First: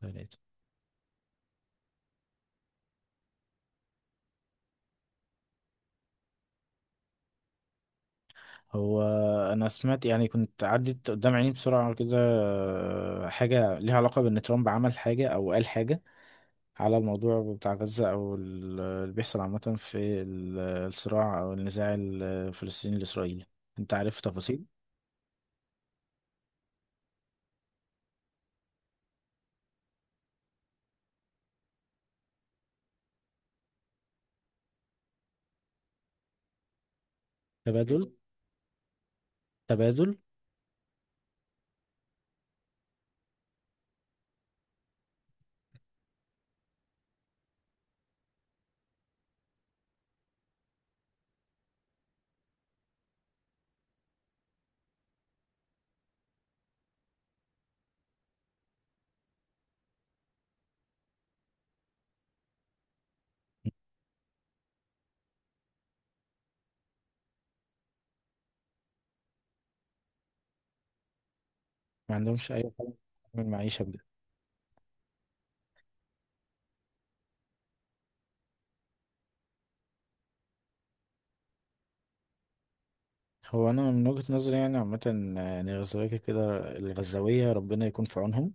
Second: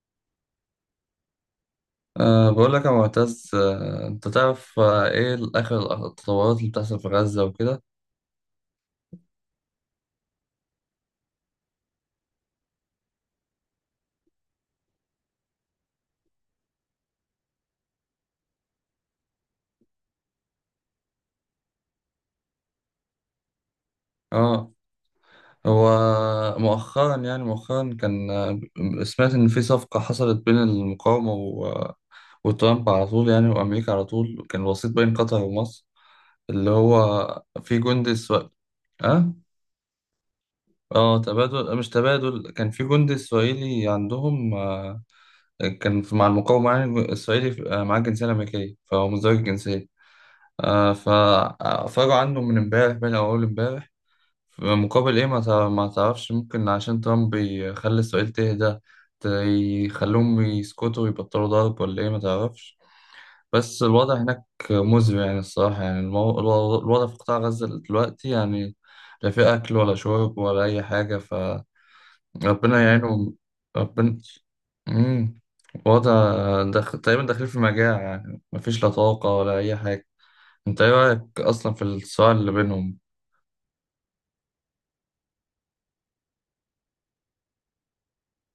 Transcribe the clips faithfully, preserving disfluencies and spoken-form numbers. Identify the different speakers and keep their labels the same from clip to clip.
Speaker 1: ثلاثة.
Speaker 2: أه بقول لك يا معتز، أه انت تعرف أه ايه اخر التطورات اللي بتحصل في غزة وكده.
Speaker 1: هو أنا سمعت يعني كنت عدت قدام عيني بسرعة كده، آه، حاجة ليها علاقة بإن ترامب عمل حاجة أو قال حاجة على الموضوع بتاع غزة، أو ال- اللي بيحصل عامة في ال- الصراع أو النزاع الفلسطيني الإسرائيلي. أنت عارف تفاصيل؟
Speaker 2: اه، هو مؤخرا، يعني مؤخرا كان آه، سمعت ان في صفقة حصلت بين المقاومة و- آه، وترامب، على طول يعني وامريكا، على طول كان وسيط بين قطر ومصر. اللي هو في جندي
Speaker 1: تبادل.
Speaker 2: اسرائيلي. اه.
Speaker 1: تبادل.
Speaker 2: اه تبادل، مش تبادل، كان في جندي اسرائيلي عندهم، آه، كان في- مع المقاومة، يعني اسرائيلي آه، معاه جنسية امريكية، فهو مزدوج الجنسية. آه، فأفرجوا عنه من امبارح بين أول امبارح، في مقابل إيه ما تع- ما تعرفش. ممكن عشان ترامب يخلي إسرائيل تهدى، ت- يخلوهم يسكتوا ويبطلوا ضرب، ولا إيه ما تعرفش. بس الوضع هناك مزري، يعني الصراحة، يعني المو... الو- الوضع في قطاع غزة دلوقتي، يعني لا في أكل ولا شرب ولا أي حاجة. فربنا
Speaker 1: ما عندهمش أي حاجة
Speaker 2: يعينهم.
Speaker 1: من المعيشة.
Speaker 2: ربنا. مم. وضع دخ... تقريبا داخلين في مجاعة، يعني مفيش لا طاقة ولا أي حاجة. انت ايه رايك اصلا في الصراع اللي بينهم؟
Speaker 1: هو انا من وجهة نظري يعني عامه، يعني الغزاويه كده كده- الغزاويه ربنا يكون في عونهم.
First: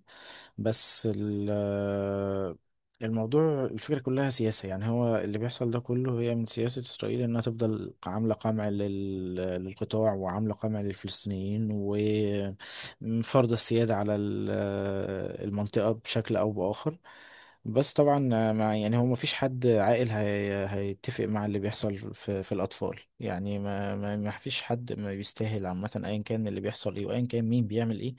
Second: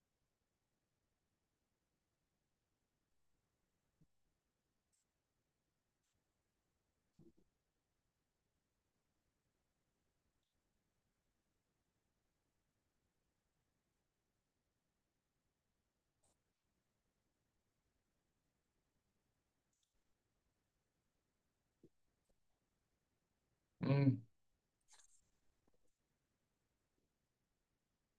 Speaker 1: بس ال- الموضوع، الفكره كلها سياسه، يعني هو اللي بيحصل ده كله هي من سياسه اسرائيل، انها تفضل عامله قمع لل- للقطاع، وعامله قمع للفلسطينيين، وفرض السياده على ال- المنطقه بشكل او باخر. بس طبعا مع، يعني هو مفيش حد عاقل هي هيتفق مع اللي بيحصل في, في الأطفال يعني. ما
Speaker 2: مم.
Speaker 1: ما فيش حد ما بيستاهل عامة، أيا كان اللي بيحصل إيه وأيا كان مين بيعمل إيه.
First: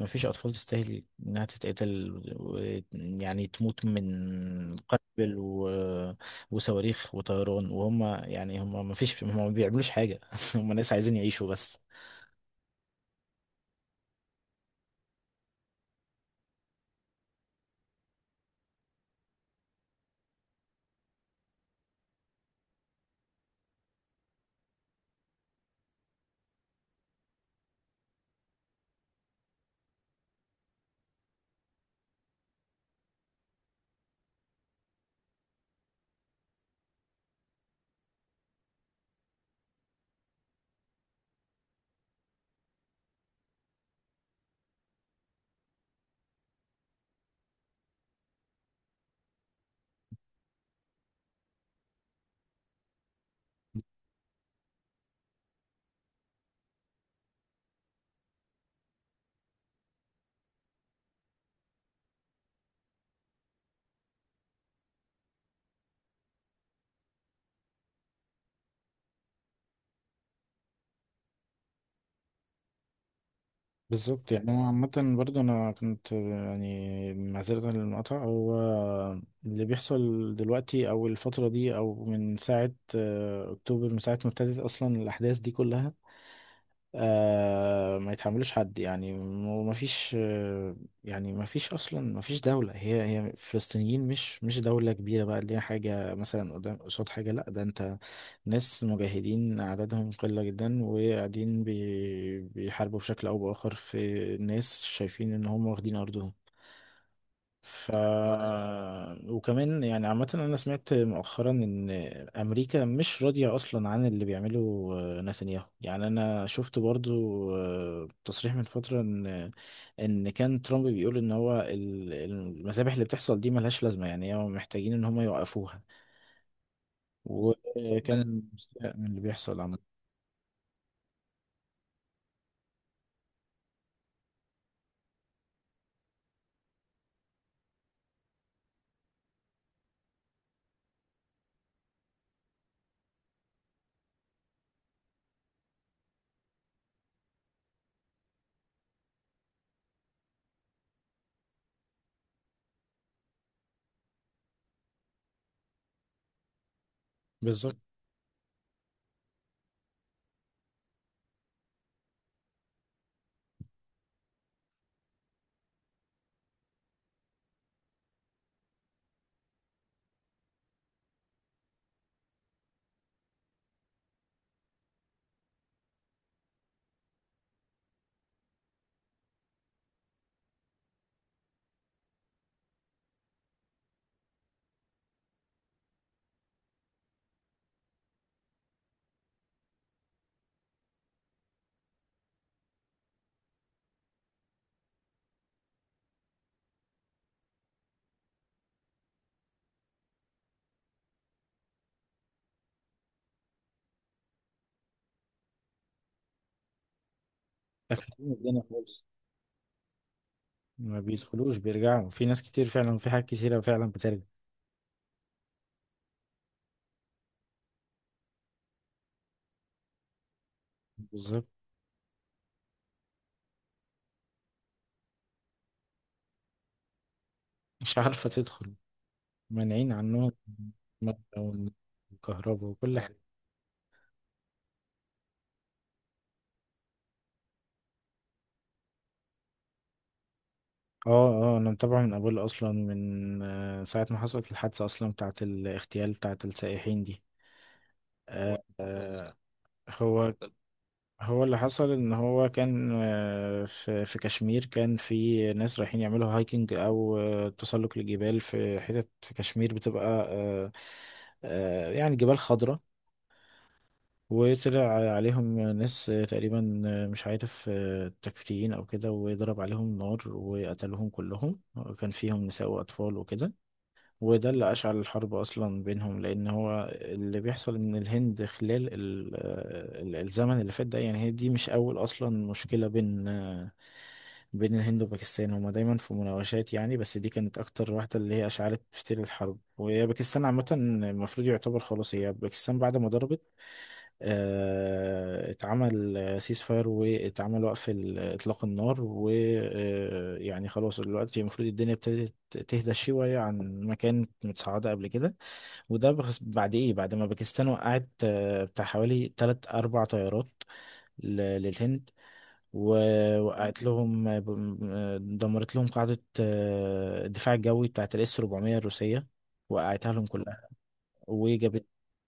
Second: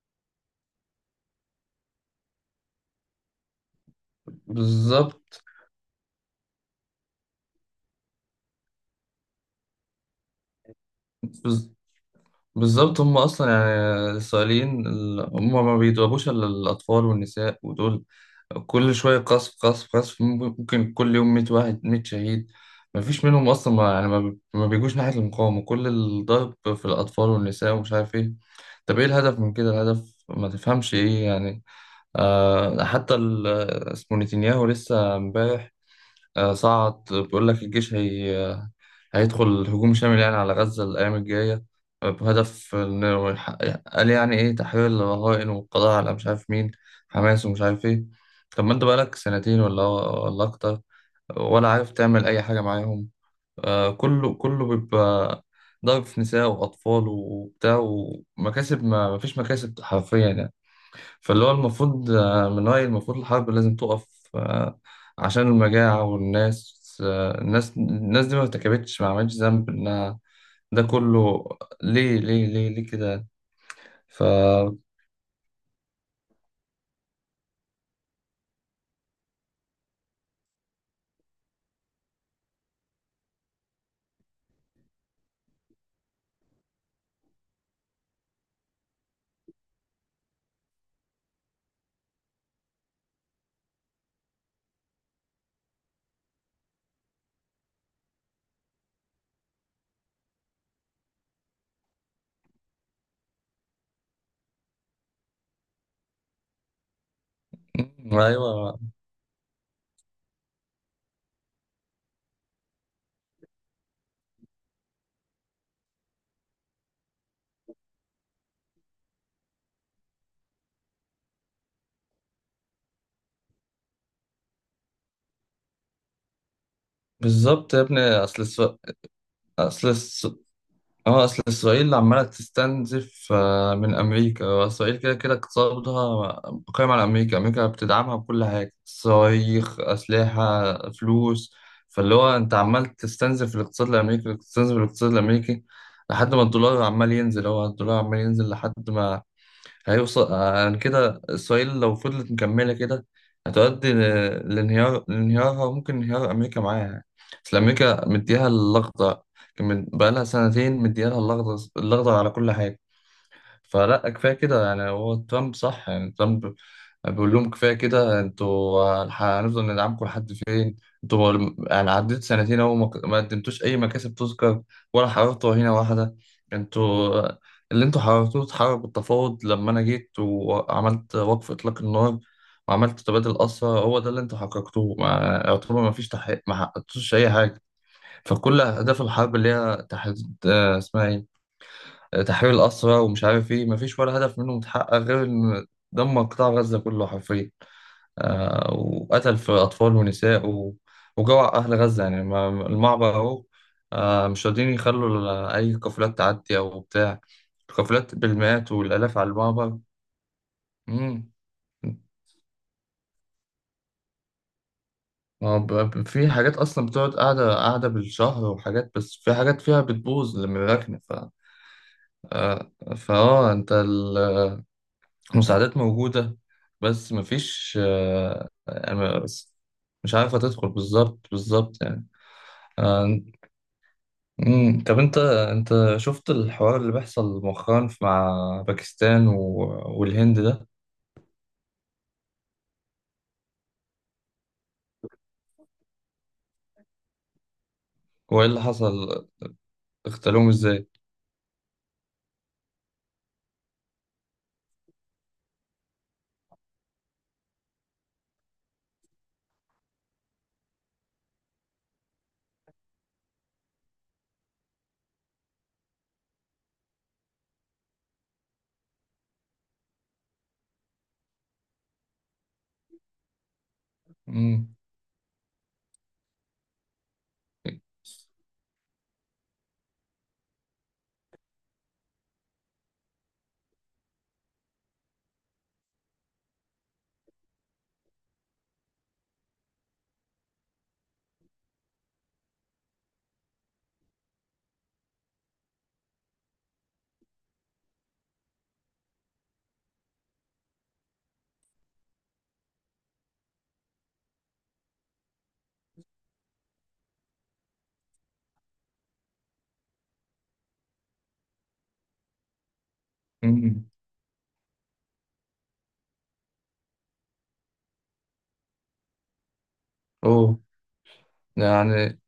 Speaker 1: ما فيش أطفال تستاهل إنها تتقتل و- يعني تموت من قنبل
Speaker 2: بالظبط.
Speaker 1: و... وصواريخ وطيران. وهم يعني هم ما فيش، هم ما بيعملوش حاجة. هم ناس عايزين يعيشوا
Speaker 2: بز-
Speaker 1: بس.
Speaker 2: بالظبط، هم اصلا يعني الاسرائيليين ال- هم ما بيضربوش الا الاطفال والنساء ودول. كل شويه قصف قصف قصف، ممكن ممكن كل يوم مية واحد، مية شهيد. ما فيش منهم اصلا، ما يعني ما بي- ما بيجوش ناحيه المقاومه، كل الضرب في الاطفال والنساء ومش عارف ايه. طب ايه الهدف من كده؟ الهدف ما تفهمش ايه يعني. آه، حتى ال- اسمه نتنياهو لسه امبارح آه، صعد بيقول لك الجيش هي، آه، هيدخل هجوم شامل يعني على غزة الأيام الجاية، آه، بهدف إنه يحقق- قال يعني إيه تحويل الرهائن، والقضاء على مش عارف مين حماس ومش عارف إيه. طب ما أنت بقالك سنتين ولا ولا أكتر، ولا عارف تعمل أي حاجة معاهم. آه، كله كله بيبقى ضرب في نساء وأطفال وبتاع، ومكاسب ما مفيش مكاسب حرفيا يعني. فاللي هو المفروض، آه، من رأيي المفروض الحرب لازم تقف، آه، عشان المجاعة والناس. آه، الناس الناس دي ما ارتكبتش، ما عملتش ذنب إنها ده كله. ليه ليه ليه ليه كده؟ ف،
Speaker 1: بالظبط يعني. انا عامه برضو انا كنت، يعني معذره للمقاطعه، هو اللي بيحصل دلوقتي، او الفتره دي، او من ساعه آه، اكتوبر، من ساعه ما ابتدت اصلا الاحداث دي كلها، آه ما يتحملوش حد، يعني وما فيش آه يعني، ما فيش اصلا، ما فيش دولة، هي هي فلسطينيين مش مش دولة كبيرة بقى اللي هي حاجة مثلا قدام قصاد حاجة. لا، ده انت ناس مجاهدين عددهم قلة جدا، وقاعدين بي بيحاربوا بشكل او باخر في ناس شايفين ان هم واخدين ارضهم. ف،
Speaker 2: أيوه،
Speaker 1: وكمان يعني عامة أنا سمعت مؤخرا إن أمريكا مش راضية أصلا عن اللي بيعمله آه، نتنياهو. يعني أنا شفت برضو آه، تصريح من فترة إن، إن كان ترامب بيقول إن هو ال- المذابح اللي بتحصل دي ملهاش لازمة، يعني هم محتاجين إن هم يوقفوها.
Speaker 2: بالظبط يا ابني.
Speaker 1: وكان
Speaker 2: أصل الس-
Speaker 1: مستاء من اللي بيحصل عامة.
Speaker 2: أصل اه، اصل اسرائيل عماله تستنزف، آه، من امريكا. اسرائيل كده كده اقتصادها قائم على امريكا، امريكا بتدعمها بكل حاجه، صواريخ، اسلحه، فلوس. فاللي هو انت عمال تستنزف الاقتصاد الامريكي، تستنزف الاقتصاد الامريكي لحد ما الدولار عمال ينزل. هو الدولار عمال ينزل لحد ما هيوصل عن كده. إسرائيل لو فضلت مكملة كده هتؤدي ل- لانهيار، لانهيارها، ممكن انهيار أمريكا معاها يعني. أصل
Speaker 1: بالظبط.
Speaker 2: أمريكا مديها اللقطة، كان من- بقالها سنتين مديها اللقطة، اللقطة على كل حاجة. فلا، كفايه كده. يعني هو ترامب صح، يعني ترامب بيقول لهم كفايه كده، انتوا هنفضل ندعمكم لحد فين؟ انتوا يعني عديت سنتين اهو، ما ما قدمتوش اي مكاسب تذكر، ولا حررتوا هنا واحده. انتوا اللي انتوا حررتوه اتحرر بالتفاوض، لما انا جيت وعملت وقف اطلاق النار وعملت تبادل اسرى. هو ده اللي انتوا حققتوه. ما يعتبر ما فيش تحقيق، ما حققتوش اي حاجه. فكل اهداف الحرب اللي هي تحديد آه، اسمها ايه، تحرير الأسرى ومش عارف إيه، مفيش ولا هدف منهم اتحقق، غير إن دمر قطاع غزة كله حرفيا، آه، وقتل في أطفال ونساء و... وجوع أهل غزة. يعني ما- المعبر أهو، آه مش راضيين يخلوا ل- أي قافلات تعدي أو بتاع، القافلات
Speaker 1: قافلين الدنيا
Speaker 2: بالمئات
Speaker 1: خالص،
Speaker 2: والآلاف على المعبر.
Speaker 1: ما
Speaker 2: مم.
Speaker 1: بيدخلوش، بيرجعوا. في ناس كتير فعلا وفي حاجات كتيرة فعلا بترجع.
Speaker 2: ما هو، ب- ب- في حاجات أصلا بتقعد قاعدة، قاعدة بالشهر، وحاجات بس في حاجات فيها بتبوظ لما الركنة. ف،
Speaker 1: بالظبط،
Speaker 2: آه، فأه أنت، مساعدات موجودة، بس مفيش
Speaker 1: مش عارفة
Speaker 2: آه،
Speaker 1: تدخل،
Speaker 2: يعني، بس
Speaker 1: مانعين
Speaker 2: مش
Speaker 1: عنهم
Speaker 2: عارفة تدخل،
Speaker 1: المادة
Speaker 2: بالظبط، بالظبط يعني.
Speaker 1: والكهرباء وكل حاجة.
Speaker 2: آه، مم. طب انت، انت شفت الحوار اللي بيحصل مؤخرا في- مع باكستان و- والهند ده؟
Speaker 1: اه. اه انا متابعه من قبل، اصلا من آه، ساعة ما حصلت الحادثة اصلا بتاعة الاغتيال بتاعة السائحين دي.
Speaker 2: وايه
Speaker 1: آه،
Speaker 2: اللي حصل؟
Speaker 1: هو،
Speaker 2: اغتالوهم ازاي؟
Speaker 1: هو اللي حصل ان هو كان آه، في في كشمير، كان في ناس رايحين يعملوا هايكنج او آه، تسلق للجبال في حتت في كشمير بتبقى آه، آه، يعني جبال خضراء. وطلع عليهم ناس تقريبا مش عارف تكفيريين او كده، وضرب عليهم نار وقتلهم كلهم. كان فيهم نساء واطفال وكده. وده
Speaker 2: مم.
Speaker 1: اللي اشعل الحرب اصلا بينهم، لان هو اللي بيحصل ان الهند خلال ال- آه، ال- الزمن اللي فات ده، يعني هي دي مش اول اصلا مشكلة بين بين الهند وباكستان. هما دايما في مناوشات يعني، بس دي كانت اكتر واحدة اللي هي اشعلت فتيل الحرب. وهي باكستان عامة، المفروض يعتبر خلاص، هي باكستان بعد ما ضربت آه، اتعمل سيس فاير، واتعمل وقف ال- اطلاق النار، ويعني خلاص دلوقتي المفروض الدنيا ابتدت تهدى شوية عن ما كانت متصاعدة قبل كده. وده بخس- بعد ايه، بعد ما باكستان وقعت آه، بتاع حوالي تلات أربع طيارات ل- للهند. ووقعت
Speaker 2: مم.
Speaker 1: لهم آه، ب- آه، دمرت لهم قاعدة آه، الدفاع الجوي بتاعت الاس اربعمية الروسية، وقعتها لهم
Speaker 2: اوه.
Speaker 1: كلها.
Speaker 2: ده
Speaker 1: وجابت
Speaker 2: يعني،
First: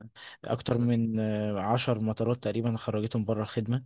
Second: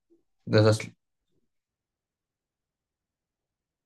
Speaker 2: ده
Speaker 1: أكتر
Speaker 2: تسليح،
Speaker 1: من آه، عشر مطارات تقريبا خرجتهم بره الخدمة.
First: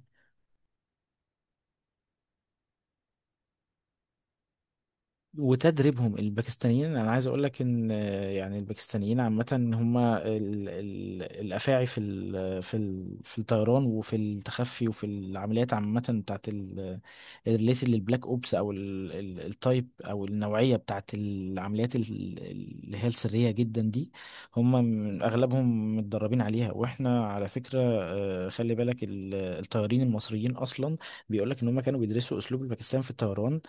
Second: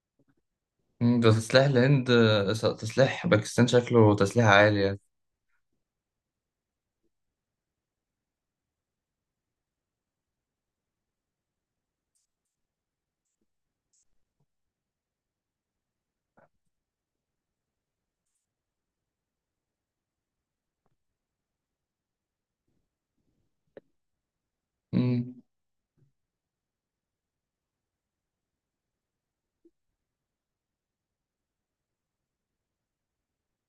Speaker 2: ده تسليح الهند آه، تسليح باكستان، شكله تسليح عالي يعني.
Speaker 1: وتدريبهم، الباكستانيين انا عايز اقول لك ان آه، يعني الباكستانيين عامه هم ال- ال- الافاعي في ال- في ال- في الطيران وفي التخفي وفي العمليات عامه بتاعت ال- الريليتد للبلاك اوبس، او ال- ال- التايب او النوعيه بتاعت العمليات ال- اللي هي السريه جدا دي. هم من-
Speaker 2: مم.
Speaker 1: اغلبهم متدربين عليها. واحنا على فكره آه، خلي بالك ال- الطيارين المصريين اصلا بيقول لك ان هم كانوا بيدرسوا اسلوب الباكستان في الطيران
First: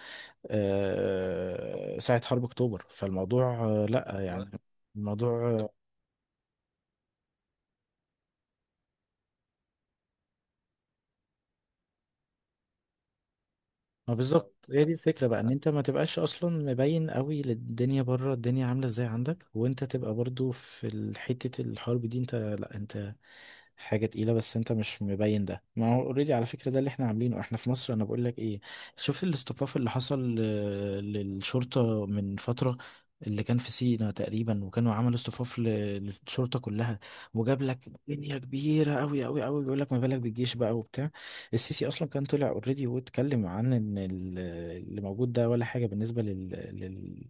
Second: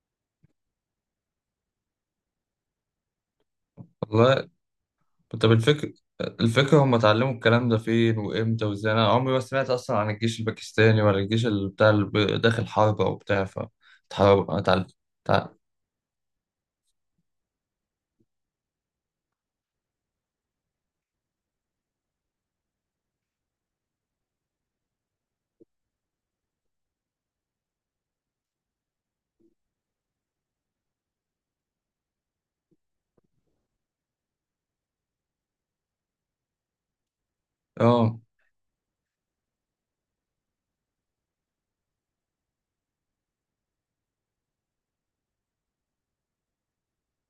Speaker 1: آه، ساعة حرب أكتوبر. فالموضوع آه، لأ
Speaker 2: والله.
Speaker 1: يعني، الموضوع
Speaker 2: طب
Speaker 1: آه،
Speaker 2: الفكر الفكرة هم اتعلموا الكلام ده فين وامتى وازاي؟ انا عمري ما سمعت اصلا عن الجيش الباكستاني ولا الجيش اللي بتاع، اللي ب- داخل حرب او بتاع. ف،
Speaker 1: ما
Speaker 2: اتحرب،
Speaker 1: بالظبط هي
Speaker 2: اتعلم،
Speaker 1: دي الفكرة بقى،
Speaker 2: اتعلم.
Speaker 1: ان انت ما تبقاش اصلا مبين قوي للدنيا بره، الدنيا عاملة ازاي عندك، وانت تبقى برضو في ال- حتة الحرب دي انت. لا انت حاجة تقيلة، بس انت مش مبين. ده ما هو اوريدي على فكرة ده اللي احنا عاملينه احنا في مصر. انا بقول لك ايه، شفت الاصطفاف اللي حصل آه، للشرطة من فترة، اللي كان في سينا تقريبا؟ وكانوا عملوا اصطفاف ل- للشرطة كلها، وجاب لك
Speaker 2: اه،
Speaker 1: دنيا كبيرة قوي قوي قوي. بيقول لك ما بالك بالجيش بقى وبتاع. السيسي اصلا كان طلع اوريدي واتكلم عن ان ال- اللي موجود ده ولا حاجه بالنسبه لل, لل...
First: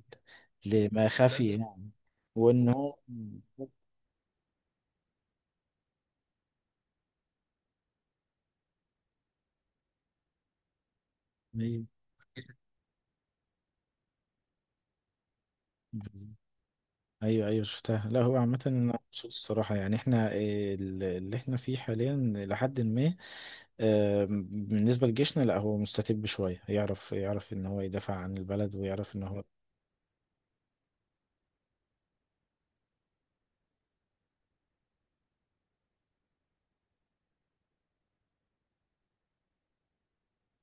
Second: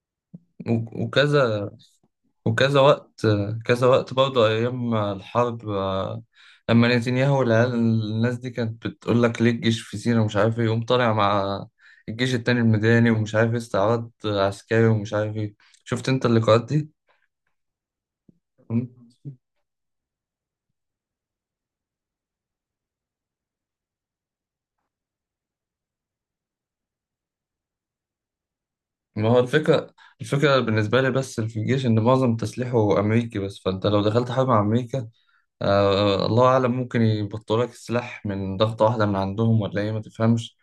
Speaker 2: و-
Speaker 1: لما خفي داتا
Speaker 2: وكذا،
Speaker 1: يعني، وان
Speaker 2: وكذا
Speaker 1: هو
Speaker 2: وقت، كذا وقت برضه ايام الحرب. آه، لما نتنياهو والعيال، الناس دي كانت بتقول لك ليه الجيش في سيناء ومش عارف ايه، يقوم طالع مع
Speaker 1: ايوه
Speaker 2: الجيش التاني الميداني ومش عارف ايه، استعراض عسكري ومش عارف ايه. شفت انت اللقاءات
Speaker 1: ايوه أيوة، شفتها. لا هو عامه انا
Speaker 2: دي؟
Speaker 1: مبسوط الصراحه، يعني احنا إيه، ال- اللي احنا فيه حاليا لحد ما آه، بالنسبه لجيشنا. لا هو مستتب شويه، يعرف يعرف ان هو يدافع عن البلد، ويعرف ان
Speaker 2: ما هو
Speaker 1: هو
Speaker 2: الفكرة، الفكرة بالنسبة لي بس في الجيش إن معظم تسليحه أمريكي. بس فأنت لو دخلت حرب مع أمريكا، آه، الله أعلم ممكن يبطلوا لك السلاح من ضغطة واحدة من عندهم، ولا إيه ما تفهمش.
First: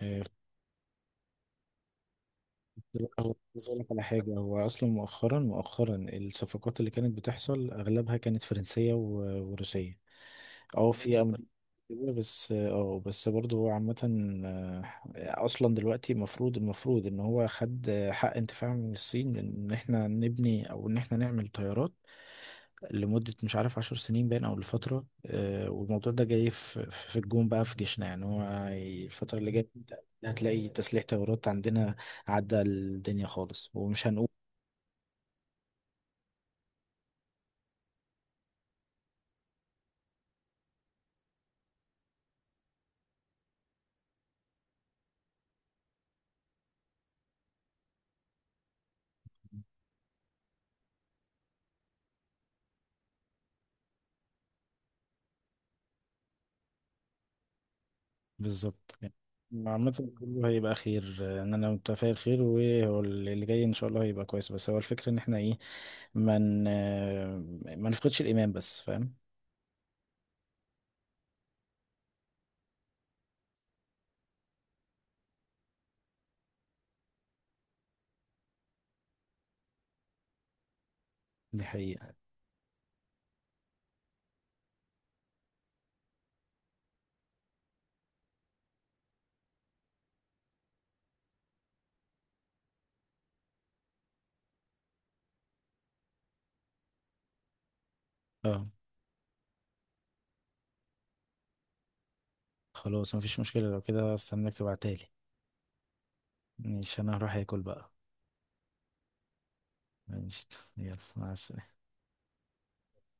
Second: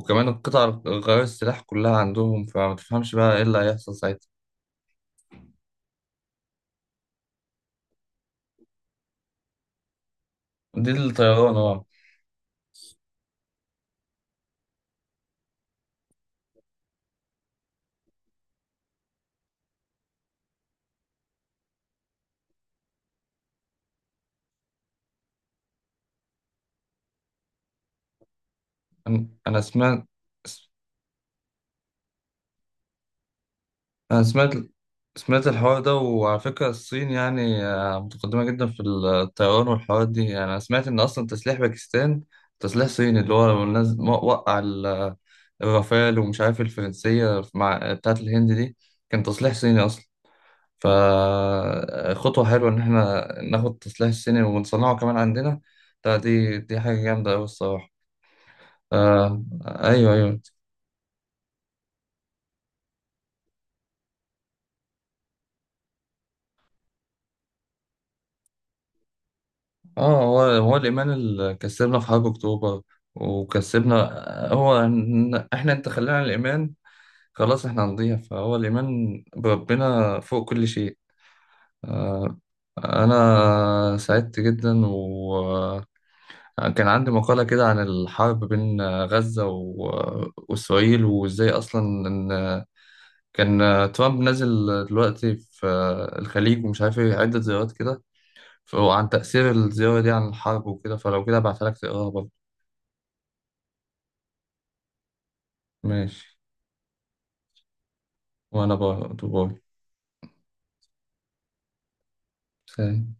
Speaker 1: آه،
Speaker 2: القطع غيار السلاح كلها عندهم، فما
Speaker 1: لا،
Speaker 2: تفهمش
Speaker 1: هو
Speaker 2: بقى إيه اللي
Speaker 1: عايز اقول لك
Speaker 2: هيحصل
Speaker 1: على
Speaker 2: ساعتها.
Speaker 1: حاجه، هو اصلا مؤخرا مؤخرا الصفقات اللي كانت بتحصل اغلبها كانت فرنسيه و- وروسيه.
Speaker 2: دي
Speaker 1: اه في امريكا
Speaker 2: الطيران، أه.
Speaker 1: كده بس. اه بس برضه هو عامة آه، اصلا دلوقتي المفروض، المفروض ان هو خد آه، حق انتفاع من الصين ان احنا نبني، او ان احنا نعمل طيارات لمدة مش عارف عشر سنين باين او لفترة آه، والموضوع ده جاي في في الجون بقى في جيشنا. يعني هو
Speaker 2: أنا
Speaker 1: الفترة اللي
Speaker 2: أنا
Speaker 1: جاية
Speaker 2: سمعت،
Speaker 1: هتلاقي تسليح طيارات عندنا عدى الدنيا خالص، ومش
Speaker 2: أنا
Speaker 1: هنقول.
Speaker 2: سمعت سمعت الحوار ده. وعلى فكرة الصين يعني آه، متقدمة جدا في الطيران والحوارات دي، يعني أنا سمعت إن أصلا تسليح باكستان تسليح صيني، اللي هو لما نز- مو- وقع ال- الرافال ومش عارف الفرنسية مع بتاعت الهند دي، كان تسليح صيني أصلا. فخطوة حلوة إن إحنا ناخد التسليح الصيني ونصنعه كمان عندنا. ده، دي دي حاجة جامدة أوي الصراحة.
Speaker 1: بالظبط يعني.
Speaker 2: آه،
Speaker 1: عامة
Speaker 2: أيوه، أيوه.
Speaker 1: كله هيبقى خير آه، ان انا متفائل خير، وهو اللي جاي ان شاء الله هيبقى كويس. بس هو الفكرة ان احنا ايه، من، ما نفقدش الايمان بس، فاهم؟
Speaker 2: اه، هو هو الإيمان اللي كسبنا في حرب أكتوبر، وكسبنا، هو إن- احنا، انت خلينا الإيمان خلاص، احنا هنضيع. فهو الإيمان بربنا فوق كل شيء.
Speaker 1: دي حقيقة.
Speaker 2: آه. أنا سعدت جدا، وكان عندي مقالة كده عن الحرب بين غزة و- وإسرائيل، وإزاي أصلا إن كان ترامب نازل دلوقتي في الخليج ومش عارف ايه، عدة زيارات كده،
Speaker 1: اه.
Speaker 2: وعن تأثير الزيارة دي عن الحرب وكده. فلو كده ابعتها لك تقراها برضه.
Speaker 1: خلاص مفيش مشكلة، لو كده استناك تبعتها لي.
Speaker 2: ماشي.
Speaker 1: مش انا هروح اكل بقى.
Speaker 2: وأنا برضه، باي.
Speaker 1: ماشي. يلا مع السلامة.
Speaker 2: سلام.